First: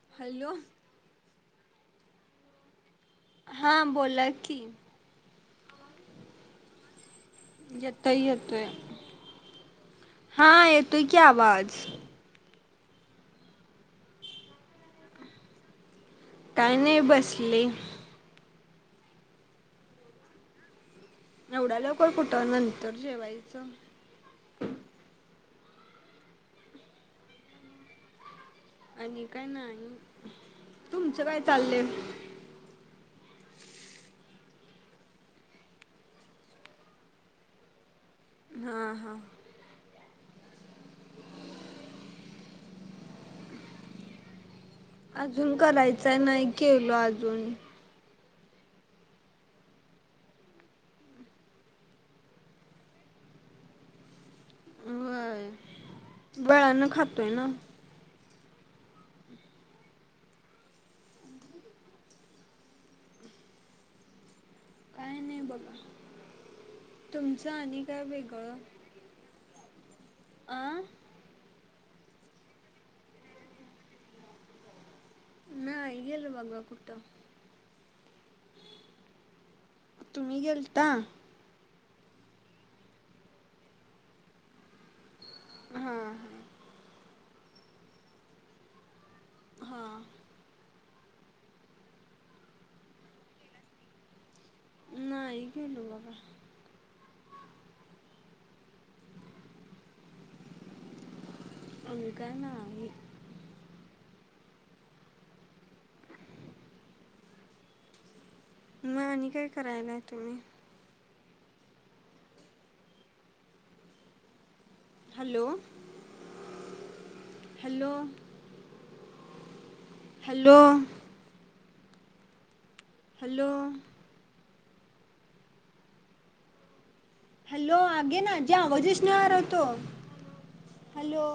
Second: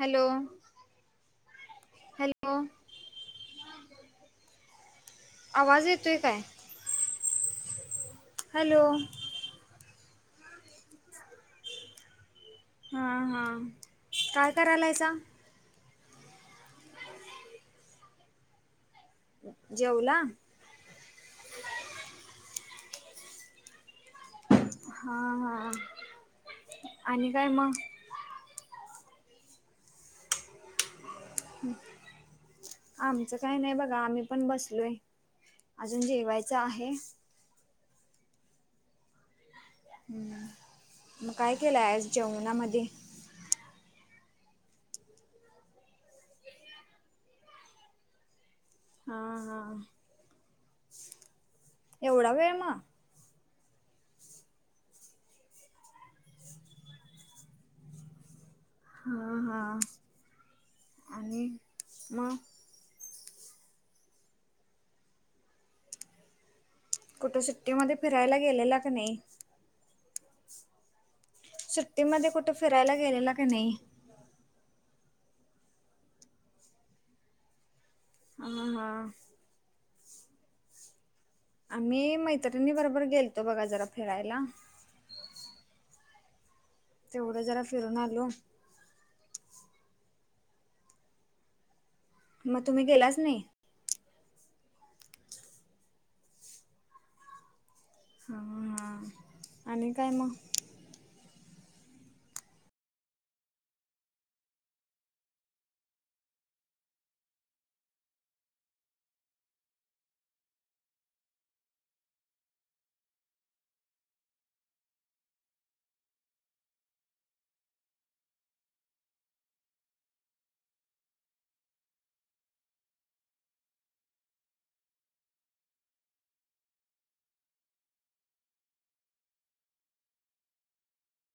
Hello. Hello. हा बोला की. आवाज येतोय काय? [inaudible] येतोय येतोय, हॅलो हा येतोय की आवाज. हा हा, काय करायलासा? काही नही बसली. जेवला? एवढ्या लवकर कुठं? नंतर जेवायचं. हा हां आणि काय मग? आणि काय नाही. तुमचं काय चाललंय? हम् आमचं काही नाही बघा, आम्ही पण बसलोय अजून जेवायचं आहे. हं हं. हम्म मग काय केलंय आज जेवणामध्ये? अजून करायचंय, नाही केलो अजून. हा हा एवढा वेळ मग? व्हय, बेळान खातोय ना? हां हां आणि मग? काय नही बघा. कुठे तुमचं सुट्टीध्ये फिरायला गेलेला का नही? अं. सुट्टीमध्ये कुठे फिरायला गेलेला का नाही? नाही गेलं बघा कुठं. हम हा तुम्ही गेलता? आम्ही मैत्रिणी बरोबर गेलतो बघा जरा फिरायला. हम्म हम्. तेवढं जरा फिरून आलो. हा. मं तुम्ही गेलाच नाही? नाही गेलो बाबा. हा हा आणि काय मग? आम्ही काय ना आम्ही. मं आणि काय करायलाय तुम्ही? Hello [inaudible] hello. Hello hello. Hello. आगे ना जे आवाजच नई आरा तो, हॅलो